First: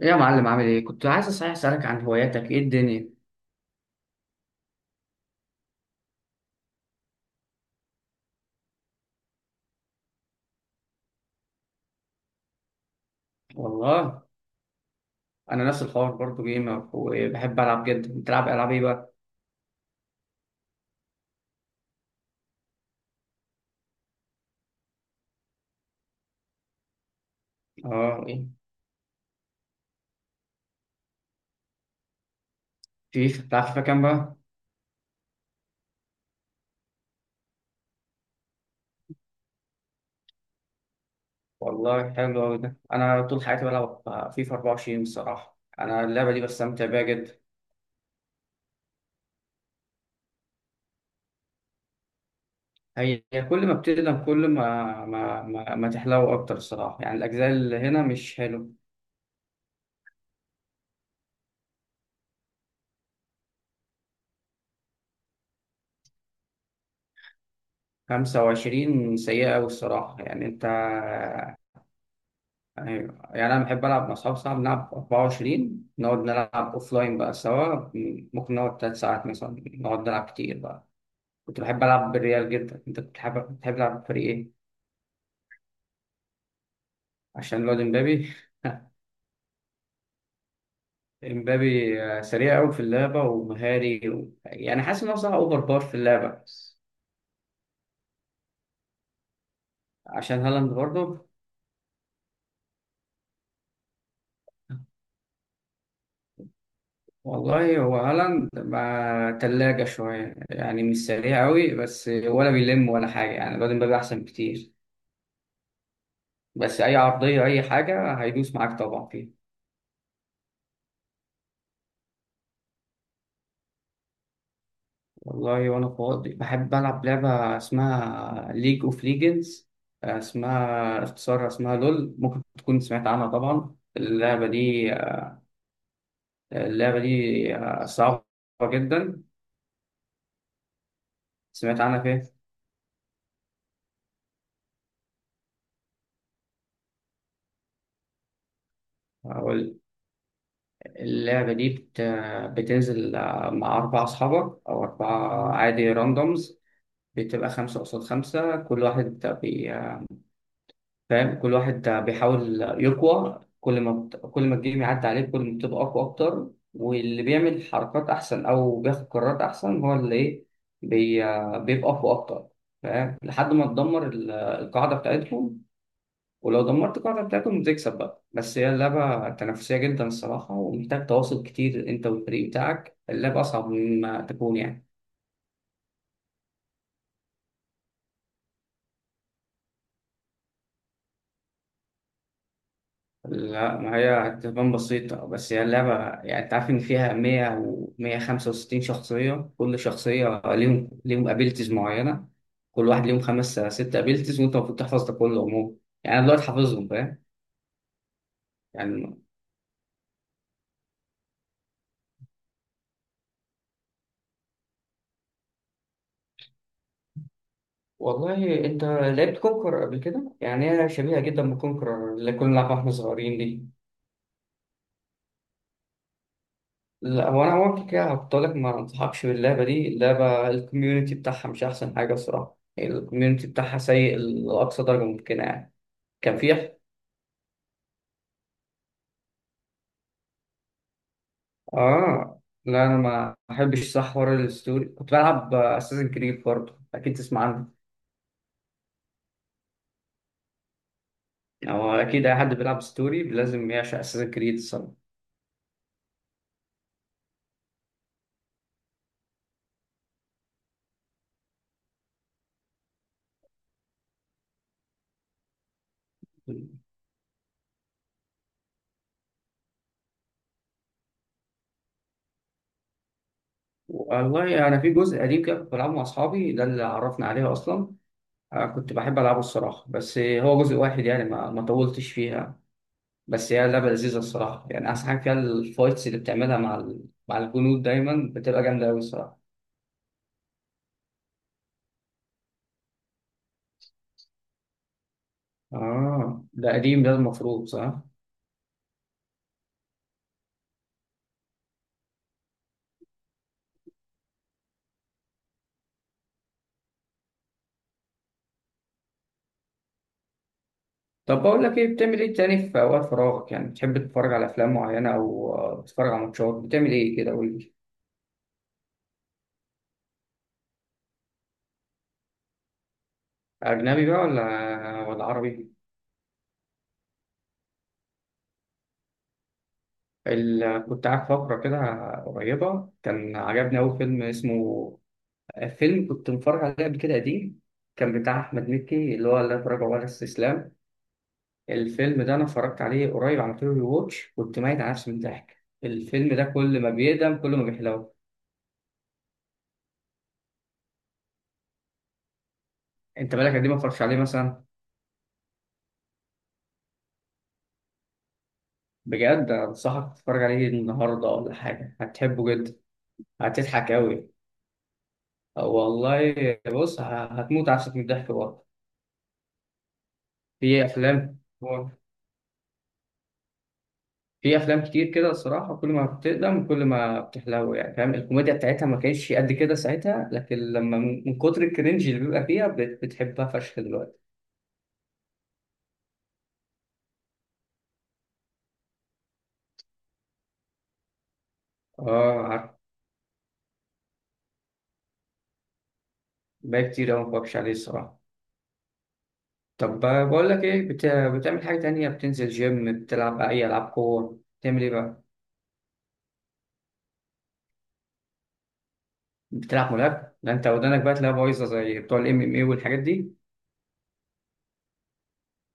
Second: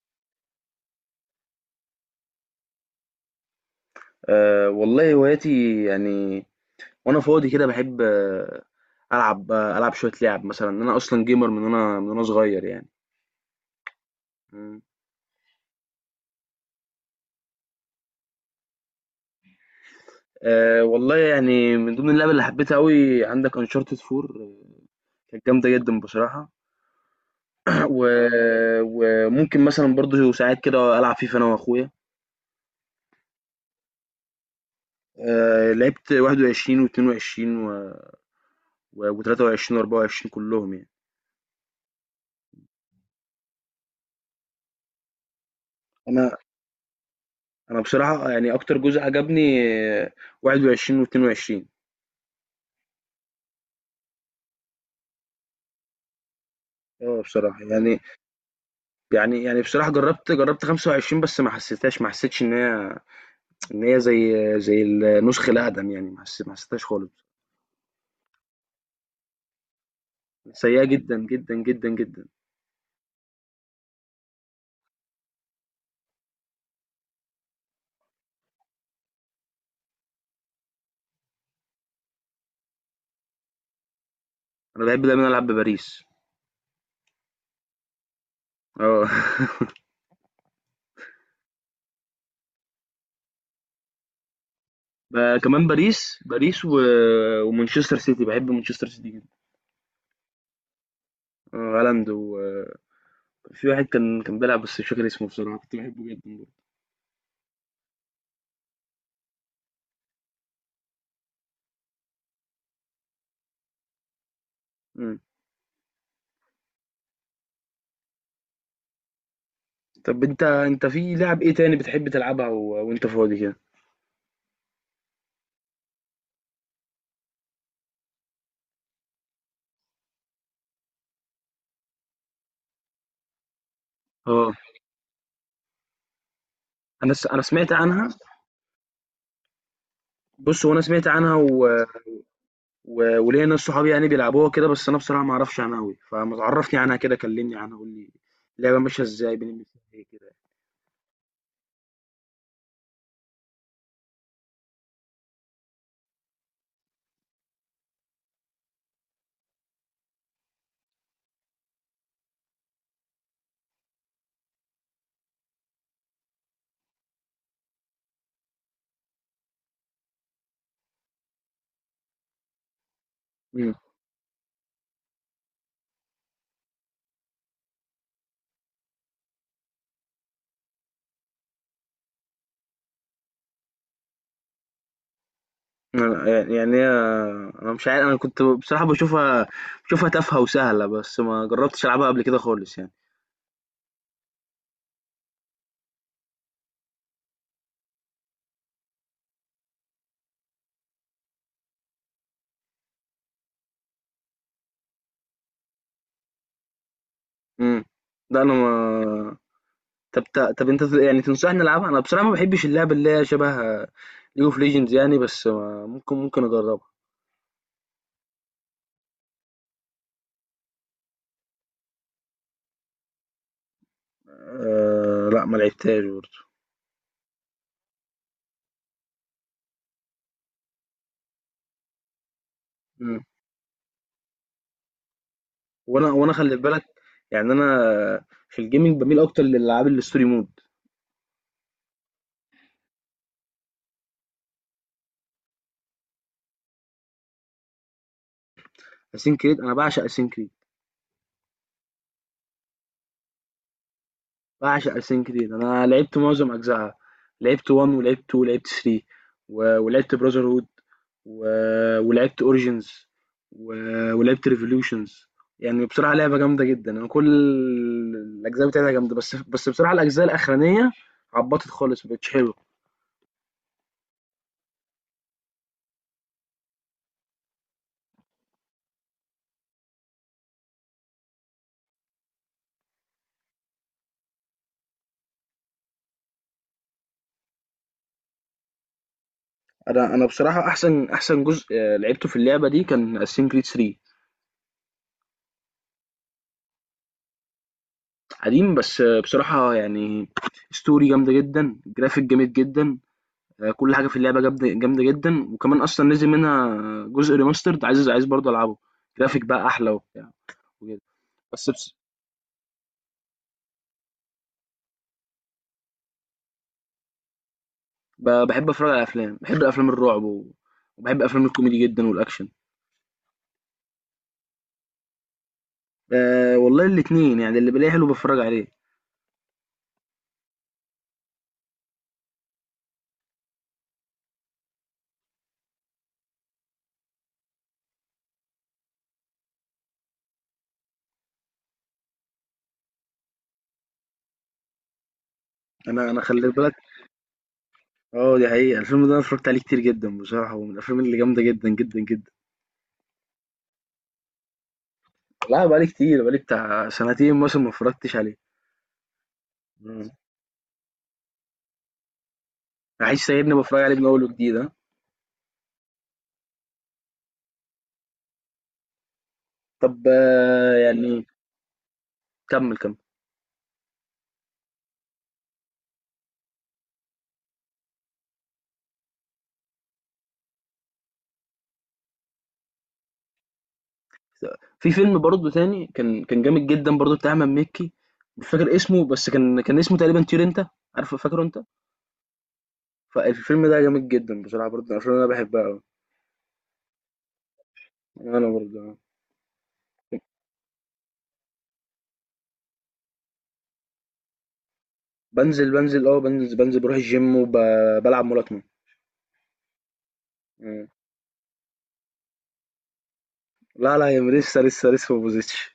ايه يا معلم، عامل ايه؟ كنت عايز صحيح اسالك عن هواياتك. ايه الدنيا؟ أه والله هواياتي يعني. وانا فاضي كده بحب العب شويه لعب مثلا انا اصلا جيمر من وانا صغير يعني. والله مم. انا نفس الحوار برضو، جيمر وبحب العب جدا. بتلعب العاب ايه بقى؟ أه والله يعني من ضمن اللعب اللي حبيتها قوي عندك انشارتد 4، كانت جامده جدا بصراحه. و... اه، ايه؟ وممكن مثلا برضو ساعات كده العب فيفا انا واخويا. فيفا؟ بتلعب فيفا كام بقى؟ أه لعبت 21 و22 و23 و24 كلهم يعني. والله حلو قوي ده، انا طول حياتي بلعب فيفا 24. الصراحه انا اللعبه انا دي بستمتع بيها جدا. انا بصراحه يعني اكتر جزء عجبني آه، 21 و22. هي كل ما بتقدم، كل ما تحلو اكتر الصراحه. يعني آه الاجزاء بصراحة اللي يعني هنا مش حلو. يعني يعني بصراحة جرّبت 25، بس ما حسّيتهاش، ما حسّيتش إن هي زي زي النُسخة الأقدم يعني، ما حسّيتهاش خالص. 25 سيئه قوي الصراحه. يعني انت... سيّئة جدًا، جدًا، جدًا، جدًا. ايوه. يعني انا بحب العب مع اصحابي، صعب نلعب 24 نقعد نلعب اوف لاين بقى سوا. ممكن نقعد 3 ساعات مثلا نقعد نلعب كتير بقى. كنت بحب العب بالريال جدا. انت كنت بتحب تلعب بفريق ايه؟ أنا باحب دايمًا ألعب بباريس. عشان الواد امبابي؟ آه. امبابي آه، سريع قوي في اللعبه ومهاري يعني حاسس ان هو صراحه اوفر كمان باور في باريس اللعبه و بس. ومانشستر سيتي، باحب مانشستر سيتي جدًا. عشان هالاند برضه؟ آه، هالاند، وفي واحد كان بيلعب بس مش فاكر اسمه بصراحة، كنت باحبه جدًا برضه. والله هو هالاند مع تلاجة شوية، يعني مش سريع قوي بس ولا بيلم ولا حاجة. يعني الواد امبابي أحسن بكتير. إمم. بس أي عرضية أي حاجة هيدوس معاك طبعا فيها. طَب أنت في لعب إيه تاني بتحب تلعبها وأنت فاضي كده؟ والله وأنا فاضي بحب ألعب لعبة اسمها ليج أوف ليجندز. اسمها اختصارها اسمها لول، ممكن تكون سمعت عنها طبعا. اللعبة آه. دي آه، أنا سمعت عنها. صعبة جدا. بُص، هو أنا سمعت عنها سمعت و عنها فين؟ و وليّا ناس صحابي يعني بيلعبوها كده، بس أنا بصراحة ما أعرفش عنها أوي، فما تعرّفني عنها كده، كلّمني عنها، قُل لي اللعبة ماشية إزاي، بنعمل أقول، فيها إيه كده يعني؟ اللعبة دي بتنزل آه، مع أربع أصحابك أو أربعة عادي راندومز. بتبقى خمسة قصاد خمسة. كل واحد بي... آه، فاهم، كل واحد بيحاول يقوى. كل ما كل ما الجيم يعدي عليه كل ما بتبقى أقوى أكتر. واللي بيعمل حركات أحسن أو بياخد قرارات أحسن هو اللي إيه بي... بيبقى أقوى أكتر. فاهم؟ لحد ما إمم. تدمر القاعدة بتاعتهم. ولو دمرت القاعدة بتاعتهم بتكسب بقى. بس هي اللعبة تنافسية جدا الصراحة، ومحتاج تواصل كتير أنت والفريق بتاعك. اللعبة أصعب مما تكون يعني. يعني أنا مش عارف، أنا كنت بصراحة باشوفها تافهة وسهلة، بس ما جرّبتش ألعبها قبل كده خالص يعني. لا، ما هي هتبان بسيطة، بس هي اللعبة يعني، أنت عارف إن فيها 100 و 165 شخصية. كل شخصية ليهم أبيلتيز معينة. كل واحد ليهم خمس ست أبيلتيز، وأنت المفروض تحفظ ده كله عموما. يعني أنا دلوقتي حافظهم، فاهم إمم. لأ أنا يعني. ما. طب أنت يعني تنصحني ألعبها؟ أنا بصراحة ما باحبش اللعب اللي هي شبه League of Legends يعني، بس ممكن أجرّبها. والله انت لعبت كونكر قبل كده؟ يعني هي شبيهه جدا بكونكر اللي كنا بنلعبها واحنا صغيرين دي. لأ، ما لعبتهاش برضه. لا، هو انا اول كده هقول لك ما انصحكش باللعبه دي. اللعبه الكوميونتي بتاعها مش احسن حاجه الصراحه، إمم. الكوميونتي بتاعها سيء لاقصى درجه ممكنه يعني. وانا كان خلي في... بالك، يعني انا في الجيمنج بميل اكتر للالعاب الستوري مود. اه. لا انا ما احبش صح حوار الستوري. كنت بلعب اساسن كريد برضه، اكيد تسمع عنه. اسين كريد، انا بعشق اسين كريد، او اكيد اي حد بيلعب ستوري لازم يعشق اساسن كريد الصراحه. بعشق اسين كريد، انا لعبت معظم اجزائها. لعبت 1 ولعبت 2 ولعبت 3 ولعبت براذر هود، ولعبت اوريجينز، ولعبت ريفوليوشنز. يعني بصراحه لعبه جامده جدا، انا كل الاجزاء بتاعتها جامده، بس بصراحه الاجزاء الاخرانيه عبطت خالص، مبقتش حلوه. والله انا يعني في جزء قديم كده كنت بلعبه مع اصحابي، ده اللي عرفنا عليه اصلا. أنا كنت بحب العبه الصراحه، بس هو جزء واحد يعني ما طولتش فيها. بس هي لعبه لذيذه الصراحه. يعني احسن حاجه فيها الفايتس اللي بتعملها مع مع الجنود، دايما بتبقى جامده قوي الصراحه. انا بصراحه احسن جزء لعبته في اللعبه دي كان اسين كريد 3. اه ده قديم، ده المفروض صح. قديم بس بصراحة يعني، ستوري جامدة جدًا، جرافيك جامد جدًا، كل حاجة في اللعبة جامدة جامدة جدًا، وكمان أصلًا نزل منها جزء remastered، عايز برضه ألعبه، جرافيك بقى أحلى وبتاع وكده. طب بقول بس لك بص، ايه، بتعمل ايه تاني في اوقات فراغك؟ يعني بتحب تتفرج على افلام معينه او آه، تتفرج على ماتشات؟ بتعمل ايه كده قول لي. باحب أتفرج على أفلام، باحب أفلام الرعب وباحب أفلام الكوميدي جدًا والأكشن. اجنبي بقى ولا عربي؟ والله الاتنين يعني، اللي بالاقيه حلو باتفرج عليه. كنت قاعد فقره كده قريبه كان عجبني قوي فيلم اسمه... فيلم كنت متفرج عليه قبل كده قديم، كان بتاع احمد مكي اللي هو لا تراجع ولا استسلام. الفيلم ده انا اتفرجت عليه قريب، عملت له واتش، كنت ميت على نفسي من الضحك. أنا الفيلم ده خلّي بالك، كل ما بيقدم كل ما بيحلو. آه دي حقيقة، الفيلم ده أنا اتفرجت عليه كتير جدًا بصراحة، ومن الأفلام اللي جامدة جدًا، جدًا، جدًا. انت بالك قد ايه ما اتفرجتش عليه مثلا؟ لأ بقى لي كتير، بقى لي بتاع سنتين مثلًا ما اتفرجتش عليه. بجد إمم. أنصحك تتفرج عليه النهاردة ولا حاجة، هتحبه جدا. عايش سايبني باتفرج هتضحك عليه من اول أوي، وجديد، ها؟ والله. بص، هتموت عفسك من الضحك برضه. طب في يعني أفلام، كمل كمل. في أفلام كتير كده الصراحة، كل ما بتقدم كل ما بتحلو. يعني فاهم، الكوميديا بتاعتها ما كانتش قد كده ساعتها، لكن لما من كتر الكرنج اللي بيبقى فيها بتحبها فشخ دلوقتي. في فيلم برضه تاني كان جامد جدا برضه بتاع احمد مكي، مش فاكر اسمه بس كان اسمه تقريبا طير انت، عارفه فاكره انت. آه عارف. فالفيلم ده جامد جدا بصراحه برضه، عشان انا بحبها قوي. بقى كتير أوي ما بتفرجش عليه الصراحة. انا برضه. طب بقول لك إيه، بتعمل حاجة تانية؟ بتنزل جيم، بتلعب أي ألعاب قوة، بتعمل إيه بقى؟ بنزل بنزل اه بنزل بنزل بروح الجيم وبلعب ملاكمه. بتلعب ملاكمة؟ ده انت مم. ودانك بقى تلاقيها بايظة زي بتوع الام ام اي والحاجات دي. لا، لا، يا لسه ما بوظتش.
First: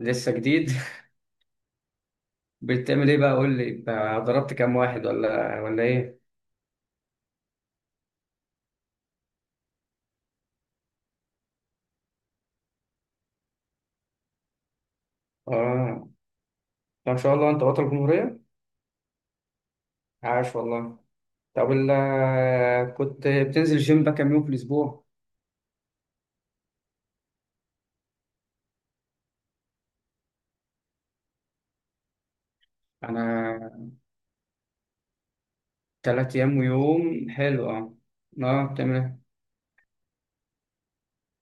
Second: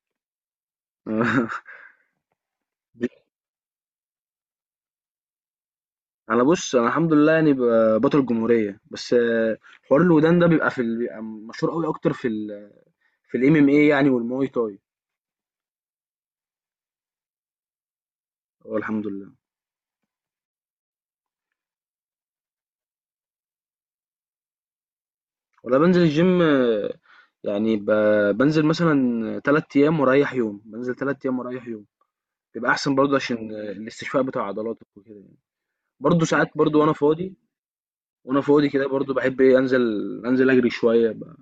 لسه جديد؟ بتعمل ايه بقى قول لي بقى، ضربت كام واحد ولا ايه؟ انا الحمد لله يعني، بطل جمهوريه بس. حوار الودان ده بيبقى بيبقى مشهور قوي اكتر في الام ام اي يعني، والمواي تاي. اه. طب ما شاء الله، انت بطل جمهورية. اه، الحمد لله. عاش والله. طب كنت بتنزل جيم بقى كام يوم في الاسبوع؟ ولا، بنزل الجيم، يعني بنزل مثلا تلات ايام واريح يوم، بنزل تلات ايام واريح يوم، بيبقى احسن برضه عشان انا الاستشفاء بتاع عضلاتك وكده يعني. برضه تلات ساعات ايام برضه وانا ويوم، فاضي، حلو اه. وانا اه فاضي كده بتعمل برضه ايه؟ بحب ايه، انزل، انزل اجري شويه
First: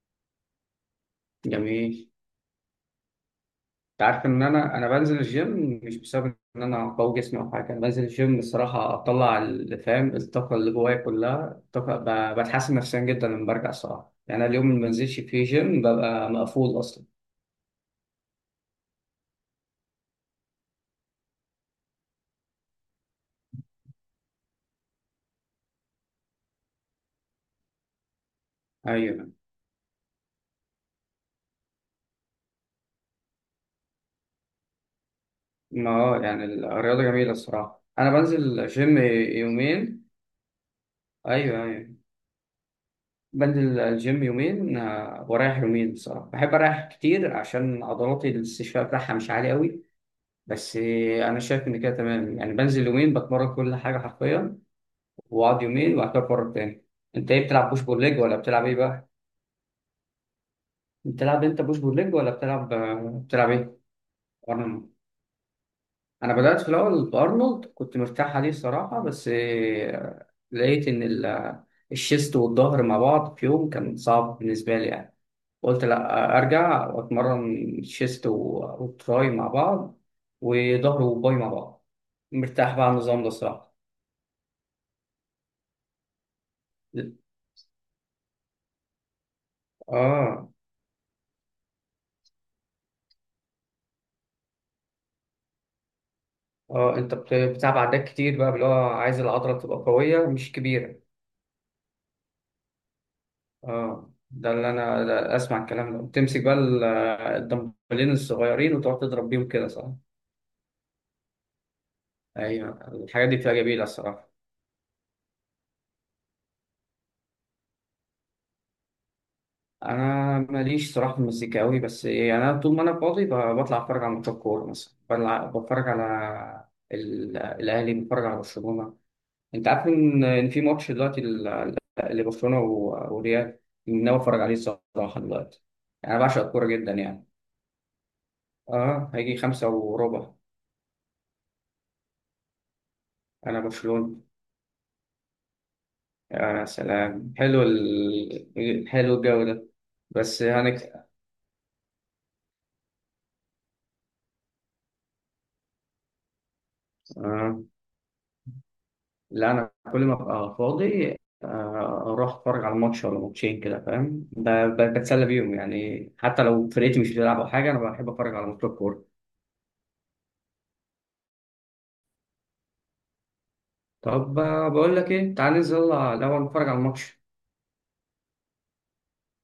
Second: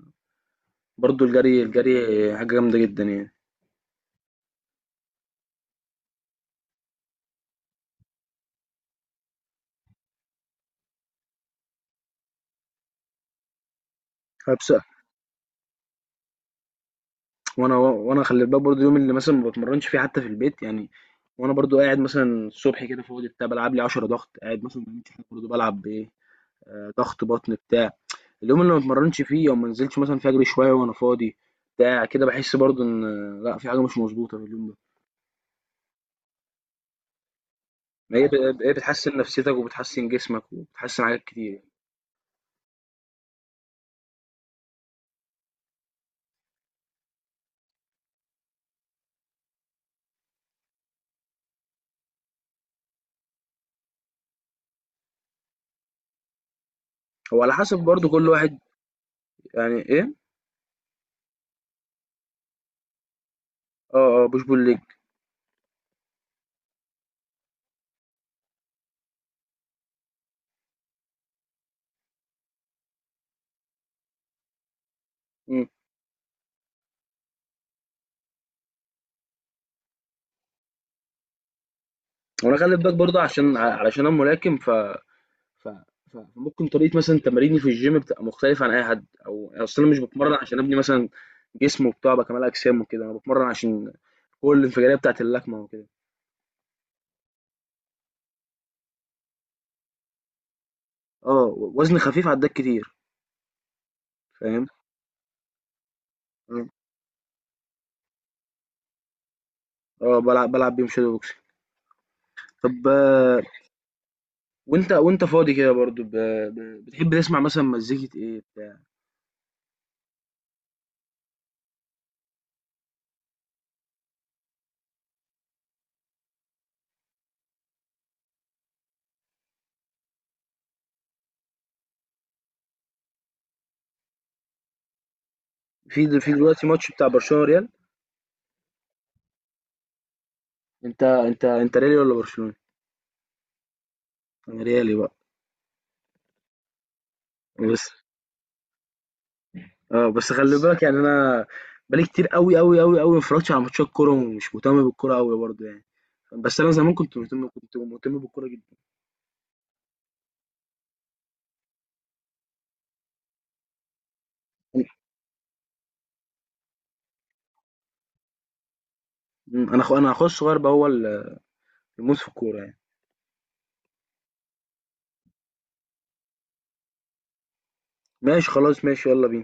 برضه. الجري الجري جميل. حاجه جامده جدا يعني. انت عارف ان انا بنزل الجيم مش بسبب ان انا قوي جسمي او حاجه؟ انا بنزل الجيم الصراحه اطلع اللي فاهم الطاقه اللي جوايا كلها، الطاقه بتحسن نفسيا جدا لما برجع الصراحه. يعني أنا فبس. اليوم اللي ما بنزلش فيه جيم ببقى مقفول اصلا. وانا خلي بالك برضه، يوم اللي مثلا ما بتمرنش فيه حتى في البيت يعني، وانا برضو قاعد مثلا الصبح كده فاضي بتاع، بلعب لي 10 ضغط، قاعد مثلا ما بعملش حاجه برضو بلعب ضغط بطن بتاع. اليوم اللي ما اتمرنش ايوه. فيه أو ما نزلتش مثلًا فيه، أجري شوية وأنا فاضي بتاع كده، باحس برضه إن، لأ، في حاجة مش مضبوطة في اليوم ده. ما هو يعني الرياضه جميله الصراحه. انا ما هي ب بنزل هي جيم بتحسن نفسيتك يومين. وبتحسن جسمك وبتحسن حاجات كتير ايوه، يعني. ايوه. بنزل الجيم يومين آه، ورايح يومين. بصراحه بحب اريح كتير عشان عضلاتي الاستشفاء بتاعها مش عالي قوي. بس انا شايف ان كده تمام يعني، بنزل يومين بتمرن كل حاجه حرفيا، واقعد يومين وبعد كده اتمرن تاني. انت هو ايه، على بتلعب حسب بوش بول برضه ليج كل ولا واحد. بتلعب ايه بقى؟ يعني إيه؟ بتلعب انت بوش بول ليج ولا بتلعب؟ بتلعب ايه؟ آه، آه، push pull leg. ارنولد؟ انا بدات في الاول بارنولد كنت مرتاح عليه الصراحه، بس آه، لقيت ان الشيست والظهر مع بعض في يوم كان صعب بالنسبه لي يعني. إمم. قلت لا ارجع واتمرن شيست وتراي مع بعض، وظهر وباي مع بعض. وأنا خلّي مرتاح بقى على بالك برضه النظام ده عشان ع الصراحه. علشان أنا ملاكم، ف ف ف ممكن طريقة مثلًا تماريني في الgym بتبقى مختلفة عن أي حد، أو أصل أنا مش باتمرن اه. عشان أبني مثلًا جسم وبتاع وأبقى كمال أجسام وكده، أنا باتمرن عشان القوة الانفجارية بتاعة اللكمة وكده. اه انت بتلعب عدات كتير بقى، اللي هو عايز العضله تبقى قويه مش كبيره. آه، وزن خفيف عدّاك كتير، اه ده فاهم. اللي انا، ده اسمع الكلام ده. تمسك بقى إمم. الدمبلين الصغيرين وتقعد تضرب بيهم كده، صح؟ آه، بالعب بيهم shadow boxing. طب ايوه الحاجات دي بتبقى جميله الصراحه. وأنت فاضي كده برضه، ب ب بتحب تسمع مثلًا مزيكة إيه بتاع؟ انا ماليش صراحه في المزيكا قوي، بس يعني انا طول ما انا فاضي بطلع اتفرج على ماتشات كوره مثلا، بتفرج على الاهلي، بتفرج على برشلونه. انت عارف ان إن في ماتش دلوقتي لبرشلونه وريال، ناوي اتفرج عليه الصراحه دلوقتي. في د انا في بعشق دلوقتي الكوره ماتش جدا بتاع يعني. برشلونة ريال. اه هيجي 5:15. أنت ريالي والّا برشلوني؟ انا برشلونه. أنا ريالي بقى. يا سلام، حلو بس حلو الجو ده. بس بس خلّي بالك يعني، هنك أنا بقى لي كتير أوي، أوي، أوي، أوي ما اتفرّجتش على ماتشات كورة، ومش مهتم بالكورة أوي برضه يعني، بس أنا زمان كنت مهتم آه. كنت مهتم بالكورة جدًا. لا انا كل ما ابقى فاضي آه، اروح اتفرج على ماتش ولا ماتشين كده، فاهم، بتسلى بيهم يعني. حتى لو فرقتي مش بتلعب او حاجه انا بحب اتفرج على ماتشات كوره. إمم. أنا أخويا الصغير بقى هو الموس في الكورة يعني. طب آه، بقول لك ايه، تعال ننزل يلا الاول نتفرج على الماتش. ماشي خلاص ماشي يالّا بينا.